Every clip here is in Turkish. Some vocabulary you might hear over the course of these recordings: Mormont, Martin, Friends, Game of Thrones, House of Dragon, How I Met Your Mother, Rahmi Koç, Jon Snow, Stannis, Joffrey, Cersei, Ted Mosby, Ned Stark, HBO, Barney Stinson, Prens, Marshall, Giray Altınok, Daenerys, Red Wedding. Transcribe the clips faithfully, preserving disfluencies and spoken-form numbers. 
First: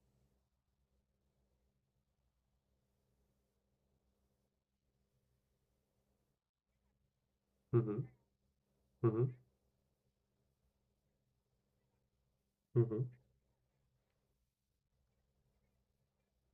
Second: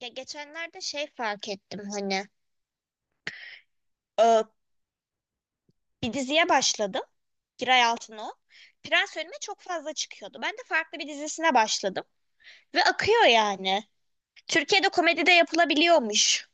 Ya geçenlerde şey fark ettim hani, e, bir diziye başladım. Hı Giray hı, Altınok. hı Prens hı, önüme çok fazla çıkıyordu. Ben de farklı bir dizisine başladım. hı Ve hı. akıyor yani. Türkiye'de komedi de yapılabiliyormuş.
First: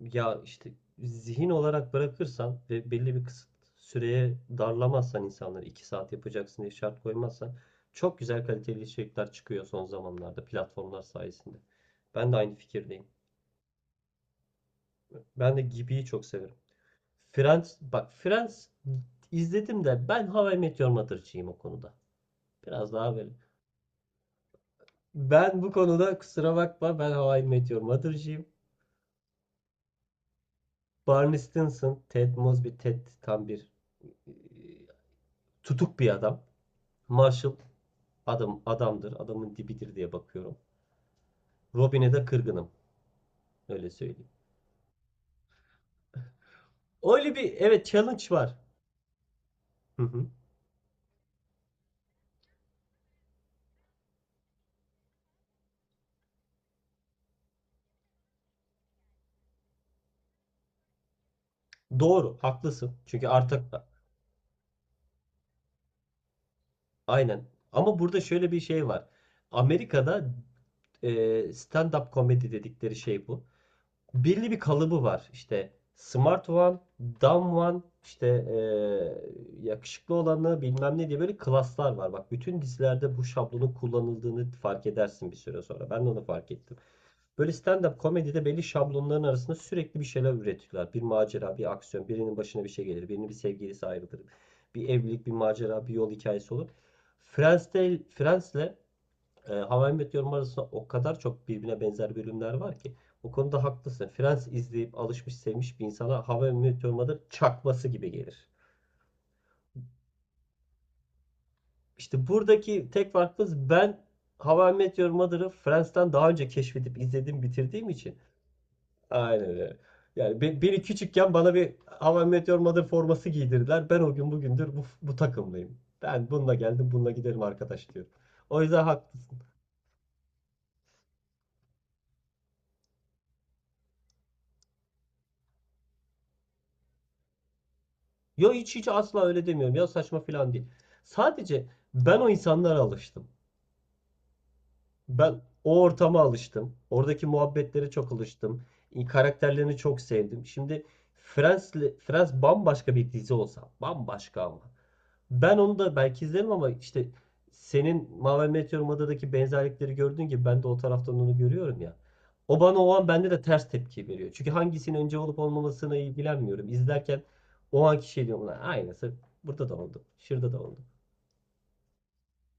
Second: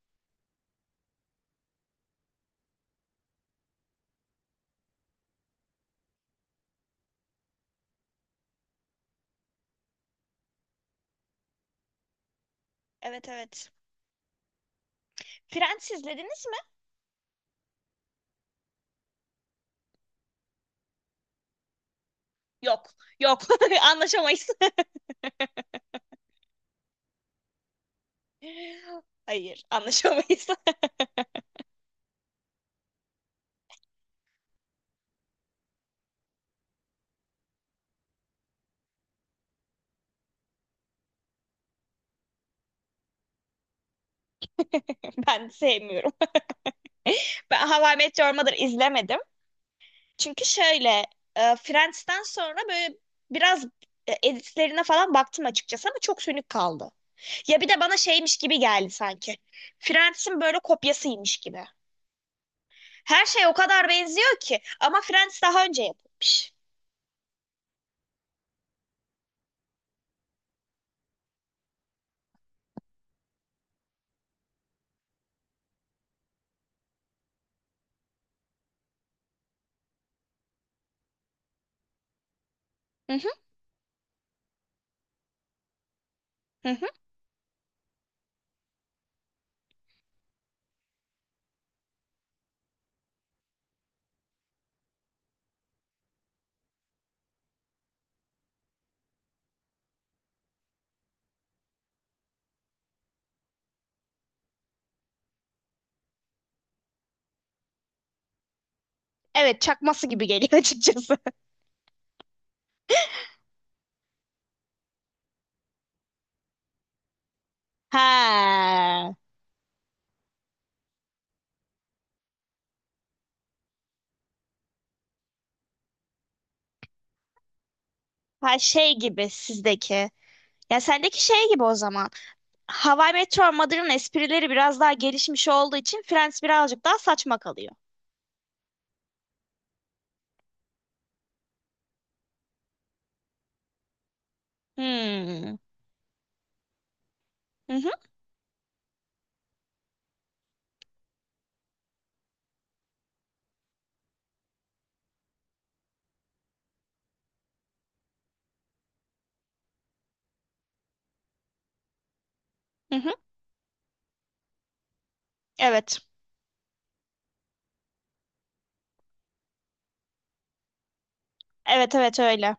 Ya işte zihin olarak bırakırsan ve belli bir kısıt süreye darlamazsan insanları iki saat yapacaksın diye şart koymazsan çok güzel kaliteli içerikler çıkıyor son zamanlarda platformlar sayesinde. Ben de aynı fikirdeyim. Evet, evet. Ben de Prens Gibi'yi çok izlediniz severim. mi? Friends, bak Friends izledim de ben How I Met Your Mother'cıyım o konuda. Yok. Biraz daha böyle. Yok. Anlaşamayız. Ben bu konuda kusura bakma, ben How I Met Your Mother'cıyım. Hayır, anlaşamayız. Barney Stinson, Ted Mosby, Ted tam bir tutuk bir adam. Marshall adam adamdır. Adamın dibidir diye bakıyorum. Robin'e de kırgınım. Öyle söyleyeyim. Ben sevmiyorum. Öyle bir Ben How evet I Met challenge Your Mother var. izlemedim. Hı hı. Çünkü şöyle, e, Friends'ten sonra böyle biraz e, editlerine falan baktım açıkçası ama çok sönük kaldı. Ya bir de bana şeymiş gibi geldi sanki. Friends'in böyle kopyasıymış gibi. Doğru, haklısın. Her Çünkü şey o artık kadar benziyor ki ama Friends daha önce yapılmış. aynen. Ama burada şöyle bir şey var. Amerika'da e, stand-up komedi dedikleri şey bu. Belli bir kalıbı var. İşte smart one, dumb one, işte eee, yakışıklı olanı bilmem ne diye böyle klaslar var. Bak, bütün Hı dizilerde bu hı, şablonun kullanıldığını fark edersin bir süre sonra. Ben de onu fark hı ettim. hı. Böyle stand-up komedide belli şablonların arasında sürekli bir şeyler üretiyorlar. Bir macera, bir aksiyon, birinin başına bir şey gelir, birinin bir sevgilisi ayrılır. Bir evlilik, bir macera, bir yol hikayesi olur. Friends'te, Friends'le e, How I Met Your Mother arasında o kadar çok birbirine benzer bölümler var ki. O konuda haklısın. Friends izleyip alışmış sevmiş bir insana How I Met Your Mother çakması gibi gelir. Evet, çakması gibi geliyor açıkçası. İşte buradaki tek farkımız ben How I Met Your Mother'ı Friends'ten daha önce keşfedip izledim bitirdiğim için. Ha. Aynen öyle. Yani be- beni küçükken bana bir How I Met Your Mother forması giydirdiler. Ben o gün bugündür bu, bu takımlıyım. Ben bununla geldim bununla giderim arkadaş diyorum. Ha O yüzden şey hak, gibi sizdeki. Ya sendeki şey gibi o zaman. Hawaii Meteor Mother'ın esprileri biraz daha gelişmiş olduğu için Friends birazcık daha saçma kalıyor. ya hiç hiç asla öyle demiyorum ya, saçma falan değil. Sadece ben o insanlara alıştım. Ben Hmm. o ortama alıştım. Oradaki Hı muhabbetlere hı, çok alıştım. Karakterlerini çok sevdim. Şimdi Friends, Friends bambaşka bir dizi olsa, bambaşka ama. Ben onu da belki izlerim ama işte senin Mavi Meteor Mada'daki benzerlikleri gördüğün gibi ben de o taraftan onu görüyorum ya. O bana o hı an hı. bende de ters tepki veriyor. Çünkü hangisinin önce olup olmamasına Evet. ilgilenmiyorum. İzlerken o anki şey diyorum, lan aynısı burada da oldu. Şurada da oldu. Evet, evet öyle.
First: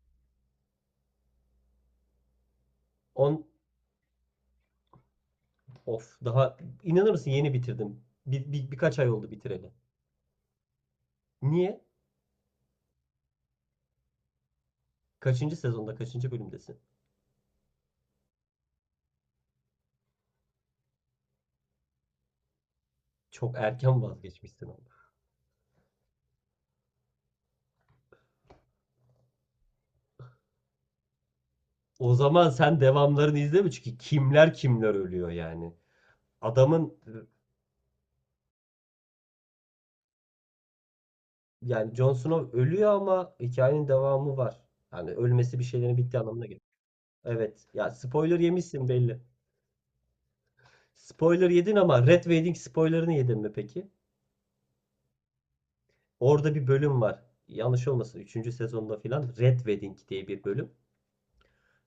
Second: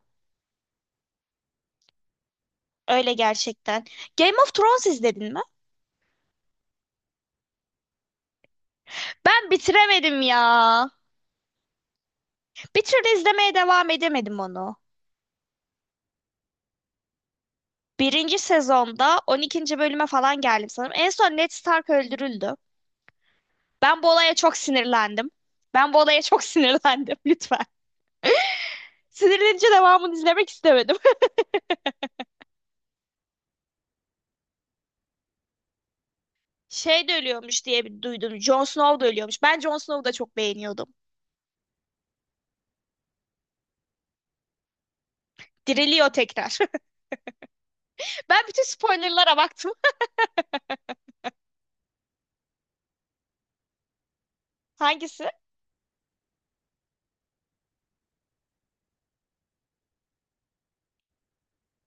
Öyle On gerçekten. Game of Thrones izledin mi? of, daha inanır mısın, yeni bitirdim. Bir, bir- birkaç ay oldu Ben bitireli. bitiremedim ya. Niye? Bir türlü izlemeye devam edemedim onu. Kaçıncı sezonda kaçıncı bölümdesin? Birinci sezonda on ikinci bölüme falan geldim sanırım. En son Ned Stark öldürüldü. Çok erken Ben bu olaya çok vazgeçmişsin ama. sinirlendim. Ben bu olaya çok sinirlendim lütfen. Sinirlenince devamını izlemek istemedim. O zaman sen devamlarını izleme, çünkü kimler kimler ölüyor yani, adamın. Şey de ölüyormuş diye bir duydum. Jon Snow da ölüyormuş. Ben Jon Snow'u da çok beğeniyordum. Yani Jon Snow ölüyor ama hikayenin devamı var. Yani ölmesi bir şeylerin Diriliyor bittiği anlamına tekrar. gelir. Evet. Ya spoiler Ben bütün yemişsin belli. spoilerlara baktım. Spoiler yedin ama Red Wedding spoilerını yedin mi peki? Hangisi? Orada bir bölüm var. Yanlış olmasın, üçüncü sezonda filan, Red Wedding diye bir bölüm.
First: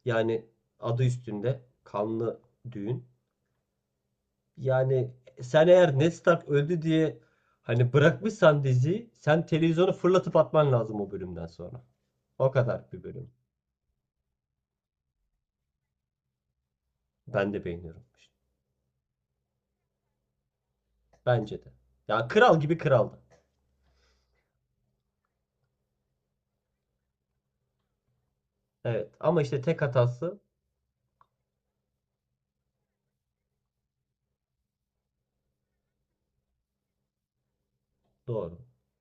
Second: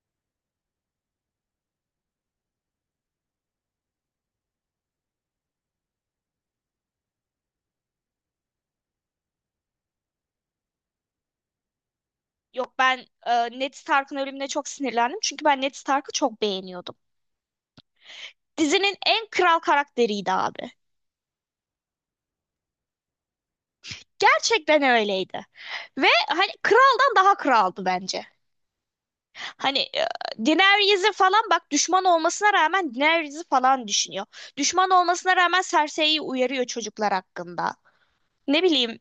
Yani adı üstünde, kanlı düğün. Yani sen eğer Ned Stark öldü diye hani bırakmışsan diziyi, sen televizyonu fırlatıp atman lazım o bölümden sonra. O Yok, kadar bir ben bölüm. e, Ned Stark'ın ölümüne çok sinirlendim. Çünkü ben Ned Stark'ı çok beğeniyordum. Ben de beğeniyorum işte. Dizinin en kral karakteriydi abi. Bence de. Ya kral gibi kraldı. Gerçekten öyleydi. Ve hani kraldan daha kraldı bence. Evet ama işte Hani tek e, hatası Daenerys'i falan bak, düşman olmasına rağmen Daenerys'i falan düşünüyor. Düşman olmasına rağmen Cersei'yi uyarıyor çocuklar hakkında. doğru. Ne bileyim,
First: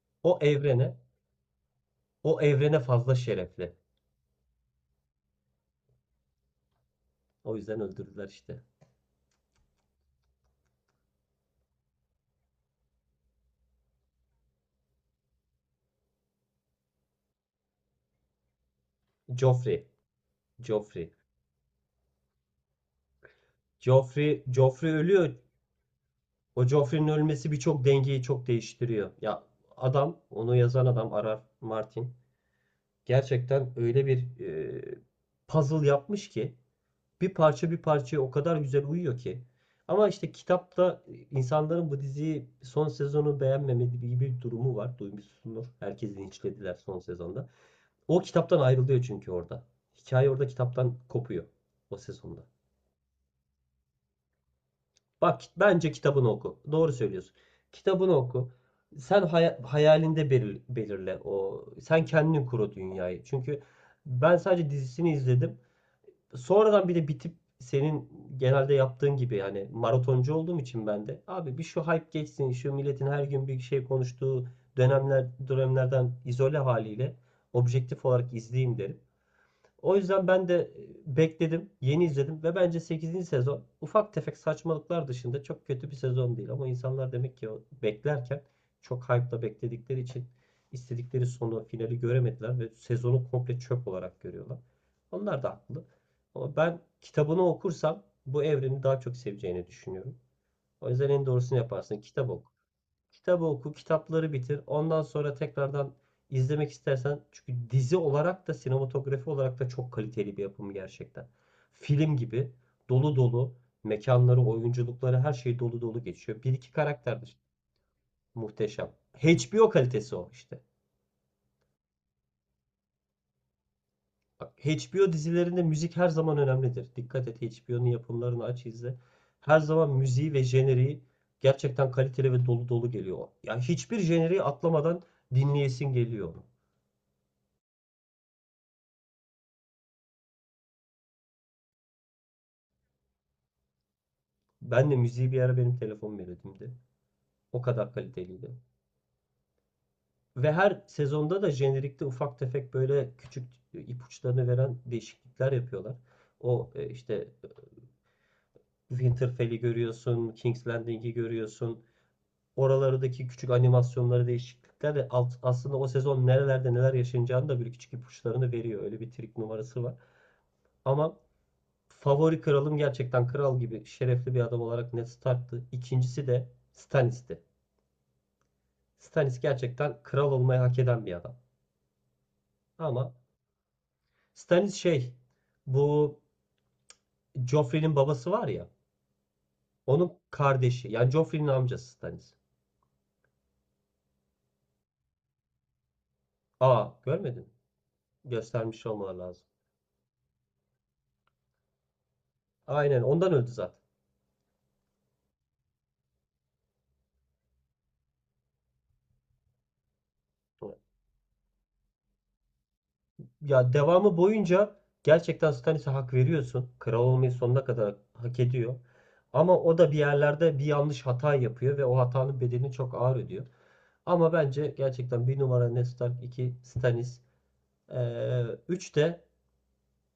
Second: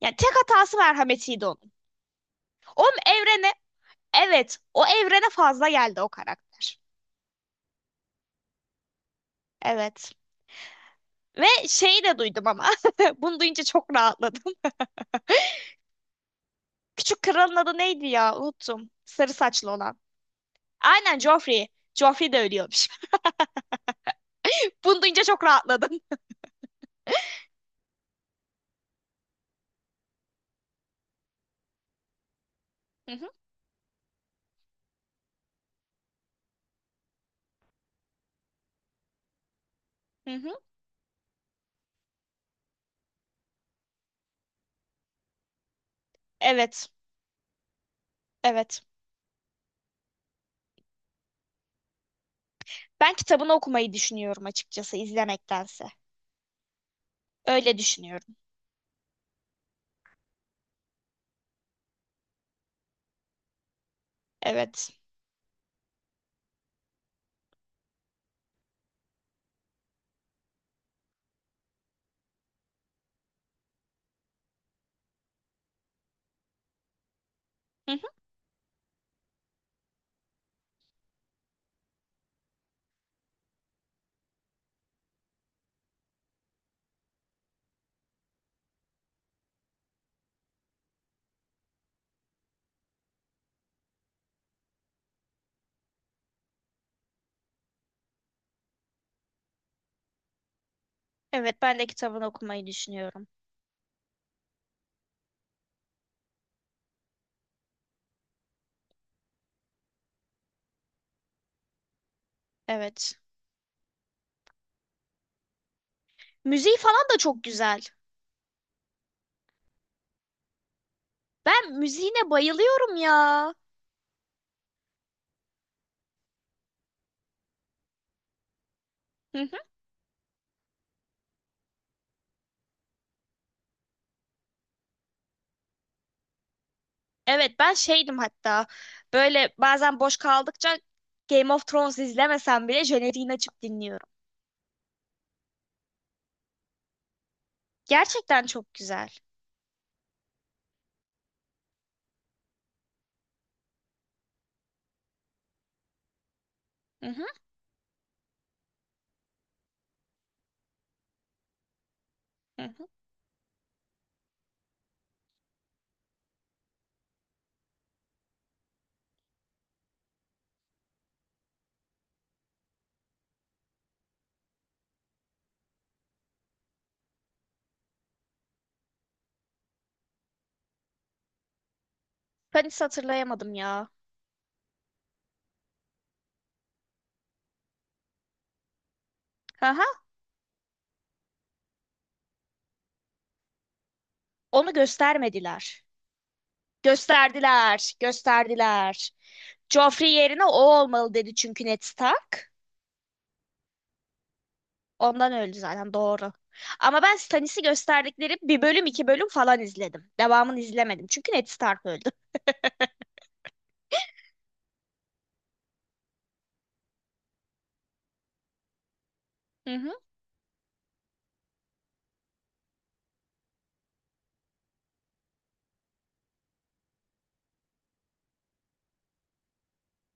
yani tek O hatası evrene, merhametiydi onun. o evrene Onun fazla evrene şerefli. evet, o evrene fazla geldi o karakter. O yüzden öldürdüler işte. Evet. Ve şeyi de duydum ama bunu duyunca çok rahatladım. Küçük kralın adı neydi ya, unuttum. Sarı saçlı Joffrey, olan. Joffrey. Aynen, Joffrey. Joffrey de ölüyormuş. Joffrey, Joffrey Bunu duyunca ölüyor. çok rahatladım. O Joffrey'nin ölmesi birçok dengeyi çok değiştiriyor. Ya adam, onu yazan adam arar. Martin Hı hı, gerçekten öyle bir e, puzzle yapmış ki, bir parça bir parçaya o kadar güzel uyuyor ki. Ama işte hı hı. kitapta insanların bu diziyi son sezonu beğenmemediği gibi bir durumu var. Duymuşsundur. Herkesi linçlediler Evet, son sezonda. O kitaptan evet. ayrılıyor çünkü orada. Hikaye orada kitaptan kopuyor o sezonda. Ben kitabını okumayı düşünüyorum açıkçası, Bak izlemektense. bence kitabını oku. Doğru söylüyorsun. Öyle Kitabını düşünüyorum. oku. Sen hay- hayalinde belir- belirle o. Sen kendin kur o dünyayı. Çünkü ben sadece Evet. dizisini izledim. Sonradan bir de bitip senin genelde yaptığın gibi, yani maratoncu olduğum için ben de abi, bir şu hype geçsin, şu milletin her gün bir şey konuştuğu dönemler, dönemlerden izole haliyle Hı objektif hı. olarak izleyeyim derim. O yüzden ben de e, bekledim, yeni izledim ve bence sekizinci sezon ufak tefek saçmalıklar dışında çok kötü bir sezon değil. Ama insanlar demek ki o beklerken çok hype'la bekledikleri için istedikleri sonu, finali göremediler ve sezonu komple çöp olarak görüyorlar. Onlar da haklı. Ama ben kitabını okursam bu evreni daha çok seveceğini düşünüyorum. O yüzden en Evet, doğrusunu ben de yaparsın. kitabını Kitap oku. okumayı düşünüyorum. Kitabı oku, kitapları bitir. Ondan sonra tekrardan izlemek istersen, çünkü dizi olarak da sinematografi olarak da çok kaliteli bir yapım gerçekten. Film gibi dolu Evet. dolu mekanları, oyunculukları, her şey dolu dolu geçiyor. Bir iki Müziği falan da karakter de çok güzel. muhteşem. H B O kalitesi o işte. Ben müziğine bayılıyorum ya. Bak, H B O dizilerinde müzik her zaman önemlidir. Dikkat et, H B O'nun yapımlarını aç izle. Hı hı. Her zaman müziği ve jeneriği gerçekten kaliteli ve dolu dolu geliyor. Ya hiçbir jeneriği atlamadan dinleyesin geliyor. Evet, ben şeydim hatta. Böyle bazen boş kaldıkça Game of Thrones izlemesem bile jeneriğini açıp dinliyorum. Ben de müziği bir ara benim telefon melodimdi. O kadar Gerçekten kaliteliydi. çok güzel. Ve her sezonda da jenerikte ufak tefek böyle küçük ipuçlarını veren değişiklikler yapıyorlar. O e, Hı hı, işte Winterfell'i görüyorsun, King's Landing'i görüyorsun. hı hı. Oralardaki küçük animasyonları, değişiklikler de alt- aslında o sezon nerelerde neler yaşanacağını da böyle küçük ipuçlarını veriyor. Öyle bir trik numarası var. Ama favori kralım gerçekten kral gibi şerefli bir adam olarak Ned Stark'tı. İkincisi de Stannis'ti. Stannis gerçekten kral olmayı hak eden bir adam. Ben hiç Ama hatırlayamadım ya. Stannis şey, bu Joffrey'nin babası var ya, Aha, onun kardeşi yani Joffrey'nin amcası Stannis. onu göstermediler. Aa, görmedin mi? Gösterdiler, Göstermiş gösterdiler. olmaları lazım. Joffrey yerine o olmalı dedi çünkü Ned Stark. Aynen, ondan öldü zaten. Ondan öldü zaten, doğru. Ama ben Stannis'i gösterdikleri bir bölüm iki bölüm falan izledim. Devamını izlemedim çünkü Ned Stark öldü. Ya devamı boyunca gerçekten Stannis'e hak veriyorsun. Kral olmayı sonuna kadar hak ediyor. Ama Hı o da hı. bir yerlerde bir yanlış hata yapıyor ve o hatanın bedelini çok ağır ödüyor. Ama bence gerçekten bir numara Ned Stark, iki Stannis, ee, üç de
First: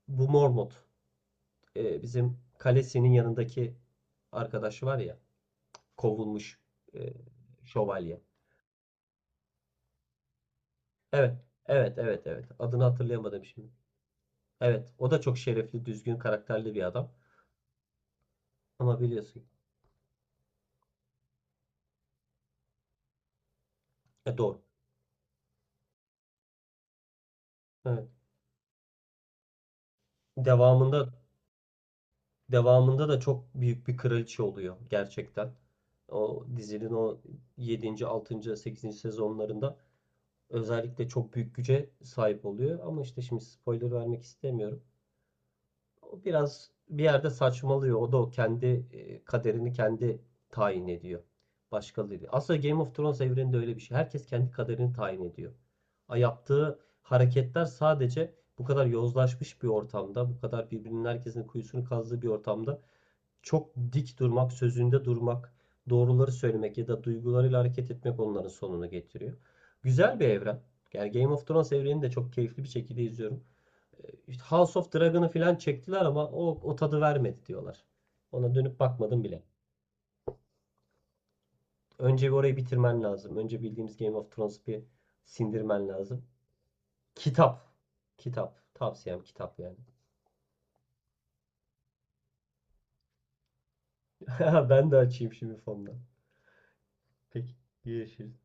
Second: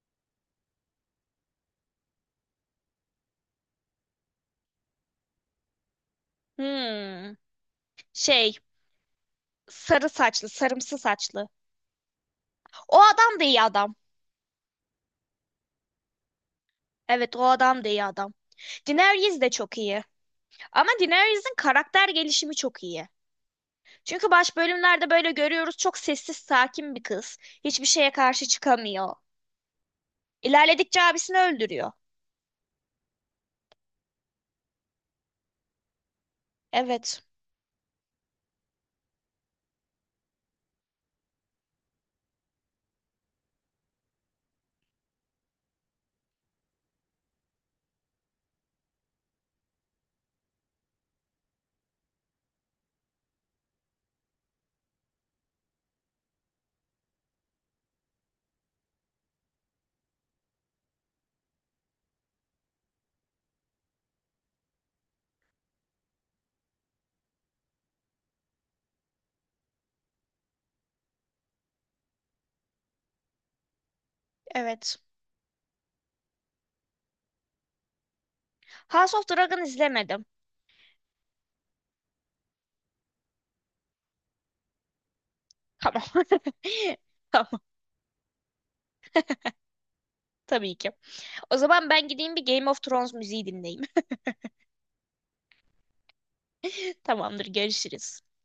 bu Mormont, e, bizim kalesinin yanındaki arkadaşı var ya, kovulmuş e, Hmm. şövalye. Şey, sarı saçlı sarımsı Evet, saçlı. evet, evet, evet. Adını O adam hatırlayamadım da iyi şimdi. adam. Evet, o da çok şerefli, düzgün, karakterli bir adam. Evet, o adam da iyi adam. Ama Daenerys biliyorsun. de çok iyi. Ama Daenerys'in karakter gelişimi çok iyi. Çünkü E baş doğru. bölümlerde böyle görüyoruz, çok sessiz sakin bir kız. Hiçbir Evet. şeye karşı çıkamıyor. İlerledikçe Devamında abisini öldürüyor. devamında da çok büyük bir kraliçe oluyor gerçekten. O dizinin o Evet, yedinci, altıncı sekizinci sezonlarında özellikle çok büyük güce sahip oluyor. Ama işte şimdi spoiler vermek istemiyorum. O biraz bir yerde saçmalıyor. O da o kendi e, kaderini kendi tayin ediyor. Başkaları. Aslında Game of Thrones evreninde öyle bir şey. Herkes kendi kaderini tayin ediyor. A, yaptığı hareketler sadece bu kadar yozlaşmış bir ortamda, bu kadar birbirinin, herkesin kuyusunu kazdığı bir ortamda çok dik durmak, sözünde durmak, doğruları söylemek ya da duygularıyla hareket etmek onların sonunu getiriyor. Güzel bir evren. Yani Game of Thrones evrenini de çok keyifli bir şekilde izliyorum. Ee, İşte House of evet. Dragon'ı falan çektiler ama o, o tadı vermedi diyorlar. Ona dönüp House bakmadım of bile. Dragon izlemedim. Önce bir orayı bitirmen lazım. Önce bildiğimiz Game of Thrones'u bir sindirmen Tamam. lazım. Tamam, Kitap. Kitap. Tavsiyem kitap yani. tabii ki. O zaman ben gideyim bir Game of Thrones müziği dinleyeyim. Ben de açayım şimdi fondan. Tamamdır, Peki. görüşürüz. Görüşürüz.